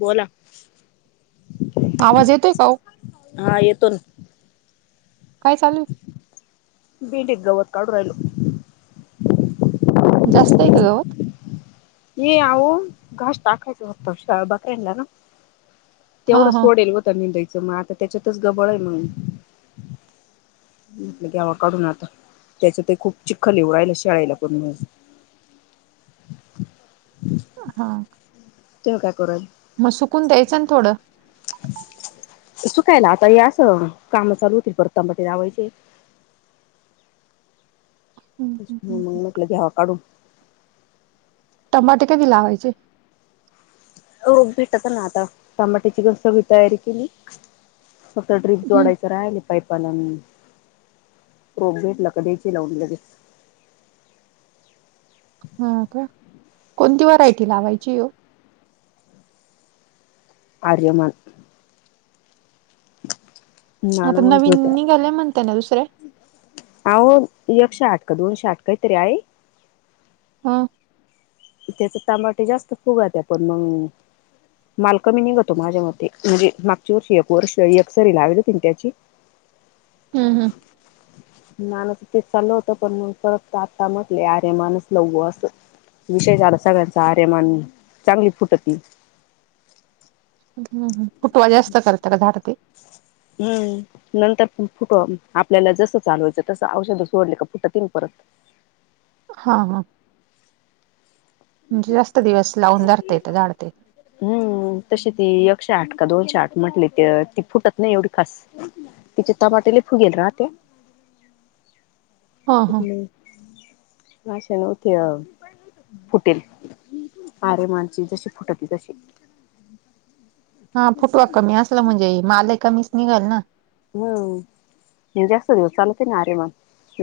बोला आवाज येतय का ओ? हा, येतो ना. काय चालू आहे. भेंडीत गवत काढू राहिले. जास्तय का गवत? ये आऊ घाश टाकायचा होतं शा बकऱ्यानाला ना. हा तेवढं हा सोडेल होतं निदायचं म आता त्याच्यातच गबळ आहे मंग. म्हटलं दयावा काढून आता त्याचं ते खूप चिखल उ राहिला शाळेला करूनच. ब हा. तेव काय करू राहिल? म सुकून द्यायचं ना थोडं. सुकायला आता ये असं काम चालू होतील परत टमाटे लावायचे. हम्म तेच हम्म मंग हम्म. म्हणलं की घ्यावा काढू. टमाटे कधी लावायचे? ओ भेटतं ना आता टमाटी चिकन सगळी तयारी केली. फक्त ड्रीप हम्म. जोडायचं राहिलेत. पाईपाला मी रोप भेटला क द्यायची लावून लगेच. हा का कोणती व्हरायटी लावायची ओ? आर्यमान [inaudible] आता म्हणत नवीन होत्या निघाले म्हणते ना दुसरे? अहो एकशे आठ का दोनशे आठ काहीतरी आहे. हा. त्याचे तमाटे जास्त फुगायाते पण मंग मालकमीनी जातो माझ्या मते म्हणजे मागच्या वर्षी एक वर्ष सरी लावलेती तिनट्याची. हम्म हम्म. मानच ते चाललं होत पण मग परत आता म्हटले, अरे माणूस लव असत. विषय झाला सगळ्यांचा आरेमान चांगली फुटती. हं हं, फुटवा जास्त करतं का झाड ते? हम्म. नंतर फुट फुटं. आपल्याला जसं चालवायचं तसं औषध सोडले का फुटतीन परत. हा हा म्हणजे जास्त दिवस लावून धरता येतं झाड ते. हम्म तशी ती एकशे आठ का दोनशे आठ म्हटले ते ती फुटत नाही एवढी खास. तेच्यात टमाटे लय फुगेल राहते. हा हा उठले राशन होत्या हो. फुटेल. आरे मानसीची शेपूट होती तशी. हा फुटवा कमी असला म्हणजे, मलाही कमीच निघल ना. व्हय ओ. म्हणजे जास्त दिवस चालते ना आरे मग.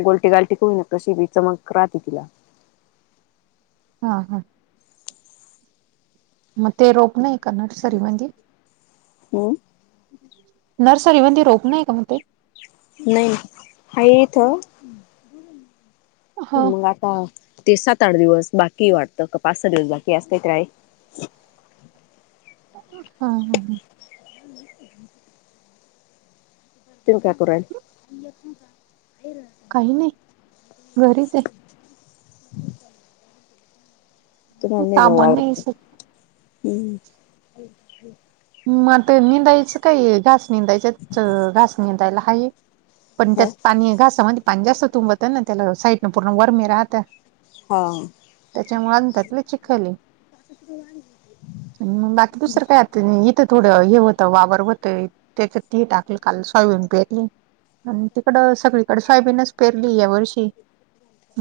गोलटी गाल टिकू ना कशीबी चमक राहते तिला. हा हा. मग ते रोप नाही का नर्सरी मधी? हं. नर्सरी मध्ये रोप नाही का म ते? नाही, हाय इथं हा मग आता ते सात-आठ दिवस बाकी वाटतं का पाच सहा दिवस बाकी असतं तर आहे. हा हा हा. [inaudible] काही नाही, घरीच हाय. [unintelligible] कामा बाबा नाही सु [unintelligible] हम्म. म ते निदाइचं काहीये घास निंदाच्यात च घासनी तायला हाई. पण त्यात ह पाणी घासामध्ये पाणी जास्त तुंबवतं ना, त्याला साईडन पूर्ण वरमे राहतं. हा त्याच्यामुळे म्हणतात लय चिखल हाय. आणि बाकी दुसरं काय? तिने इथं थोडं हे होतं वावर होते त्याचात ती टाकलं काल सोयबीन पेरली. आणि तिकडं सगळीकडे सायबीनच पेरली या वर्षी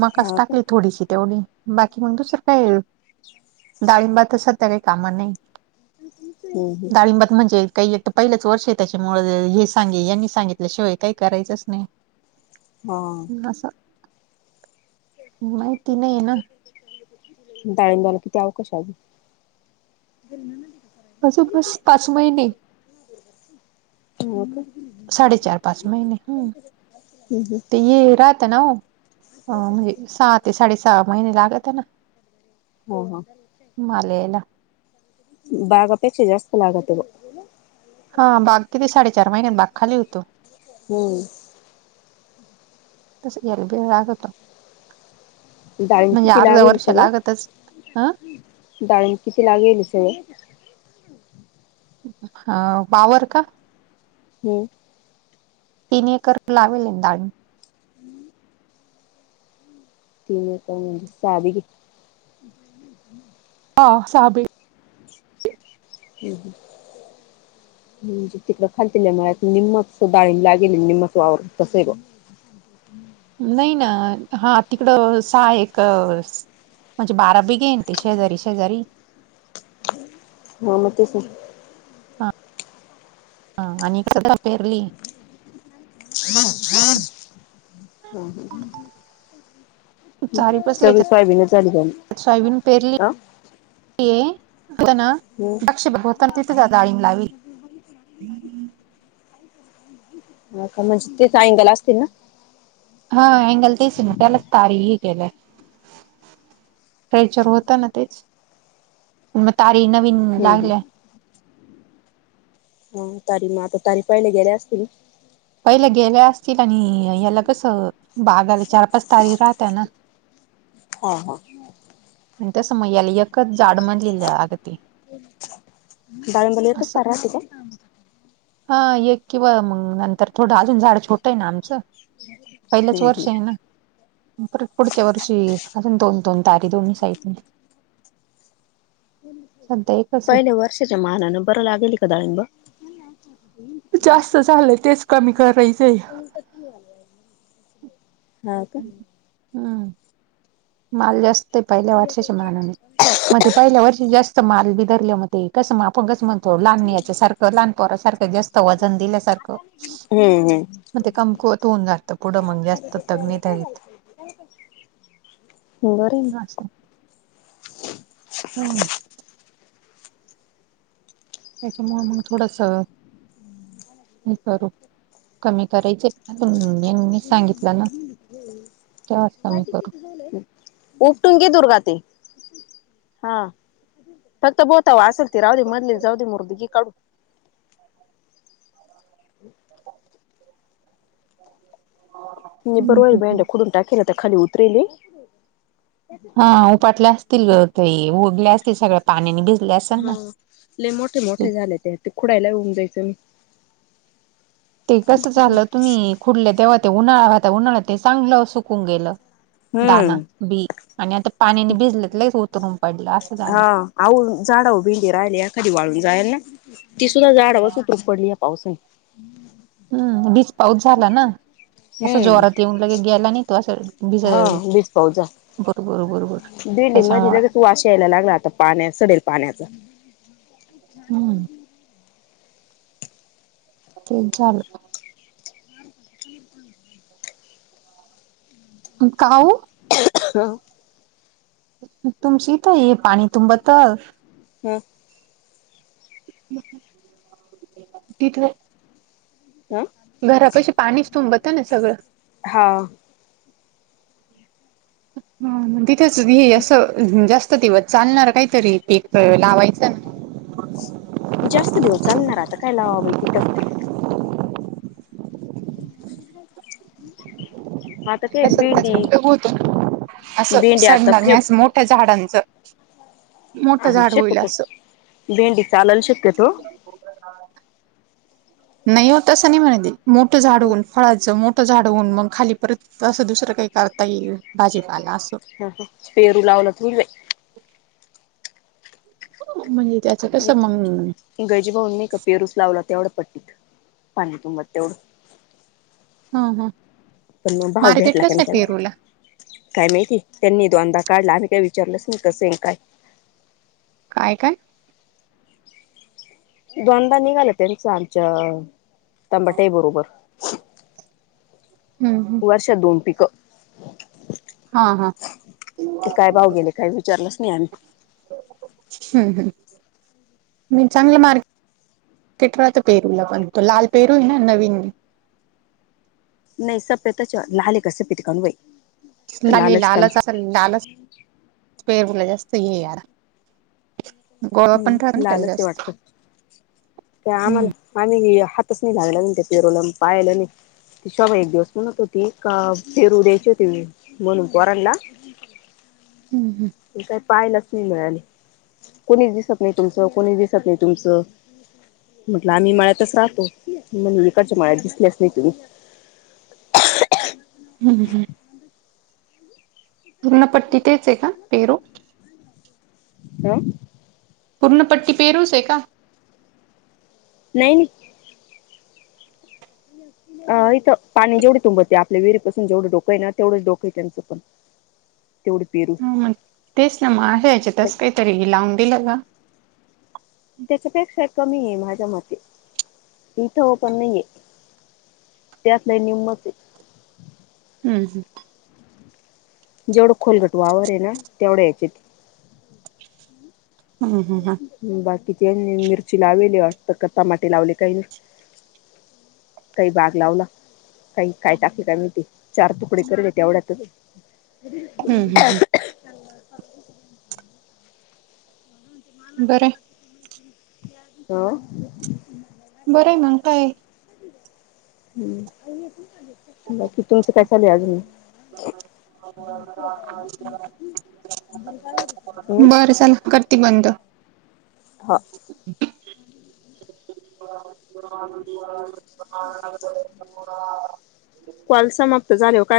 मकास हा का टाकली. थोडीशी तेवढी. बाकी मग दुसरं काय, डाळिंबात तर सध्या काही कामा नाही. हो. दाळिंबात म्हणजे काही येतं पहिल्याच वर्ष आहे, त्याच्यामुळे हे सांगे यांनी सांगितल्याशिवाय काही करायचंच नाही. हा. घसा माहिती नाहीया ना. डाळिंबाला किती अवकाश हाय अजून? असू बस पाच महिने हो का. साडे चार पाच महिने हम्म हम्म ते ये राहताना ओ. अ म्हणजे सहा, ते साडे सहा महिने लागत आहे ना. हो हा. माले यायला बागापेक्षा जास्त लागते ब. हा बाग किती साडेचार महिन्यात बाग खाली होतो. हम्म. तस बी अरबे वागता. डाळिंब म्हणजे किती अर्ध लागेल वर्ष लागतच हां. टाइम किती लागेल हिच्याले? हा बावर का? हम्म. तीन एकर लावेल यंदा आम्ही. हम्म. तीन एकर म्हणजे सहा बिगी हा साहब ही. हम्म हम्म. निंजे तिकडं खालती लेमळ्यात निम्मच डाळी लागल आणि निम्मच वावर तस ही बो. नाही ना, हां. तिकड सहा एक म्हणजे बारा बीघे येन, ते शेजारी शेजारी. हा म तेच ना. हा आणि [unintelligible] पेरली. हम्म हम्म हम्म. चारी बसले सगळी सोयाबीनं चाली झाली सोयाबीन पेरली आं. हम्म [unintelligible] हो का नुसती टाईम गेला असतील ना. हा अँगल तेच ना, त्यालाच तारीही केलंय. फ्रेचर होत ना तेच म तारी नवीन हम्म लागल्या. हम्म.. तारी म आता तारी पहिले गेल्या असतील. पहिल्या गेल्या असतील आणि याला कसं बागाला चार पाच तारी राहताना. हां हां. आणि तसं मयाला एकच जाड मंदलेल्या अगती. डाळिंब्याला एकच तार राहती का? हा एक किंवा मंग नंतर थोडं अजून झाडं छोट आहे ना आमचं. पहिलंच हम्म वर्ष हम्म आहे ना पर पुढच्या वर्षी अजून दोन-दोन तारी दोन्ही काय पण सध्या एक पहिले वर्षाच्या मानानं बरं, लागेल का डाळिंब. जास्त झालंय तेच, कमी करायचेय. हा का? हम्म माल जास्त आहे पहिल्या वर्षाच्या मानाने मध्ये पहिल्या वर्षी जास्त माल बिधरले म ते कसं म आप गस म्हणतो लहानीयाच्या सारखं लहानपरासारखं जास् तव्हाजन दिल्यासार क हम्म हम्म मग ते कमकुवत होत जातं पुढे मंग जास्त तग नाही धरीत. बरेन असं हम्म. त्याच्यामुळे मंग थोडसा हे करू कमी करायचे. [unintelligible] ना [unintelligible] तेव्हाच कमी माहिती करू किती झालंय? उपटून घे दुर्वा ते हा. फक्त बोता असल ती राह मधली, जाऊ दे म मरू घे काढून. [inaudible] [inaudible] [inaudible] [unintelligible] हा उपाटल्या असतील गं ते, उगल्या असतील सगळ्या पाण्याने भिजल्या असल ना. लै मोठे मोठे झाले ते ते, खुड्यायला होऊन जायचं मी. ते कसं झालं तुम्ही खुडलं तेव्हा ते, उन्हाळा उन्हाळ्यात ते चांगलं सुकून गेलं. दाना हम्म बी आणि आता पाण्याने, भिजलेत लै यच उतरून पडला. हा आह झाडा भिंडी राहिले, या एखादी वाळून जाय ला. ती सुद्धा झाड हवाच उतरूक पडल या पावसाने. हम्म वीज पाऊस झाला ना असं जोरात हम्म येऊन लगे गेयला नाही तो असं हा भिजायले बीज पाऊस झाला. गुरु गुरु गुरु त्याच्यामुळे त वाश यायला लागला आता पाण्या सडेल पाण्यान. हम्म. त्यांच्या आलं. अन काऊ. [inaudible] तुमच्या इथे, पाणी तुंबत. हो. तिथवर. अ घरा पाशी पाणीचं, तुंबत ना सगळं. हां व. हं.. तिथेच हे असं, जास्त दिवस चालणार काहीतरी प लावायचं. जास्त दिवस चालणार आता काय लावावं बाई तिथं. [inaudible] काय भेंडी [unintelligible] भेंडी आता अशा फेप मोठ्या झाडांचं मोठं आणि झाड होईल शक्यतो असं भेंडी चालल शक्यतो नाही हो तसं नाही म्हणते, मोठं झाड होऊन फळाचं मो झाडवून मग खाली परत असं, दुसरं काही करता येईल भाजीपाला असं. ह ह पेरू लावलं तुले. म्हणजे त्या गजू भाऊंनी नाही का पेरूची लावला, तेवढ्याच पट्टीत अअ पाणी तुंबत तेवढं. हा हा पण मग भाऊ भेटला का त्यान ते, काय माहिती त्यांनी दोनदा काढला आम्ही काय विचारलंच नाही कसं काय. काय काय? दोनदा निघाला त्यांचं आमच्या तंबाट्याई बरोबर. हम हम वर्षात दोन पीक. हा हा ते काय भाऊ गेले काही विचारलंच नाही आम्ही हम्म हम्म मी चांगलं मार्के किटराच पेहरूला बनतो लाल पेरू आहे न नवीन. नाही सप्यताच लाले कसं प टिकन वई लाल लालच अस लालच पेरूला जास्त हे आहे यार गोळा पण राहतो हम्म. ना त्याला लालच आहे, जास्त वाटत ते हम्म आम्हाला. आम्ही हातच नाही लावला त्या, पेरूला अन पाहिलेही नाही. न ती शोभा एक दिवस म्हणत होती, का पेरू द्यायचे होते म्हणून पोरांना. हम् हम्. काही पायलाच नाही मिळाले, कोणीच दिसत नाही तुमचं कोणीच दिसत नाही तुमचं. म्हटलं आम्ही मळ्यातच राहतो, इकडच्या मळ्यात दिसला नाही तुम्ही. हम् हम. पूर्णपट्टी तेच आहे का, पेरु हं. पूर्णपट्टी पेरू चं आहे का. नाही नाही. [inaudible] अ इथं पाणी जेवढे तुंबते, आपल्या विहिरीपासून जेवढ डोक आहे ना तेवढं डोक आहे त्यांचं पण. तेवढ पेरू. ह मग तेच ना मग आहे, यायच्यातस काहीतरी लावून दिलं ना. त्याच्यापेक्षा कमी आहे, माझ्या मते इथं पण नाहीये. त्यात लै नीम चे. हम् हम्म. जेवढं खोलगट वावर आहे ना, तेवढं यायचेत. हम हम हं. बाकीची मिरची लावली वाटत, की टमाटे लावले काही. काही बाग लावला काही, काही टाकीली काय माहिती. चार तुकडे केले तेवढ्यातच. हम्म हम्म बरं हाय. हो. बर हाय, मग काय. हम्म. बाकी तुमचं काय चाललंय अजून. [inaudible] हं [unintelligible] बरं चला, करते बंद. हां. [unintelligible] कॉल समाप्त झाल्यावर काय.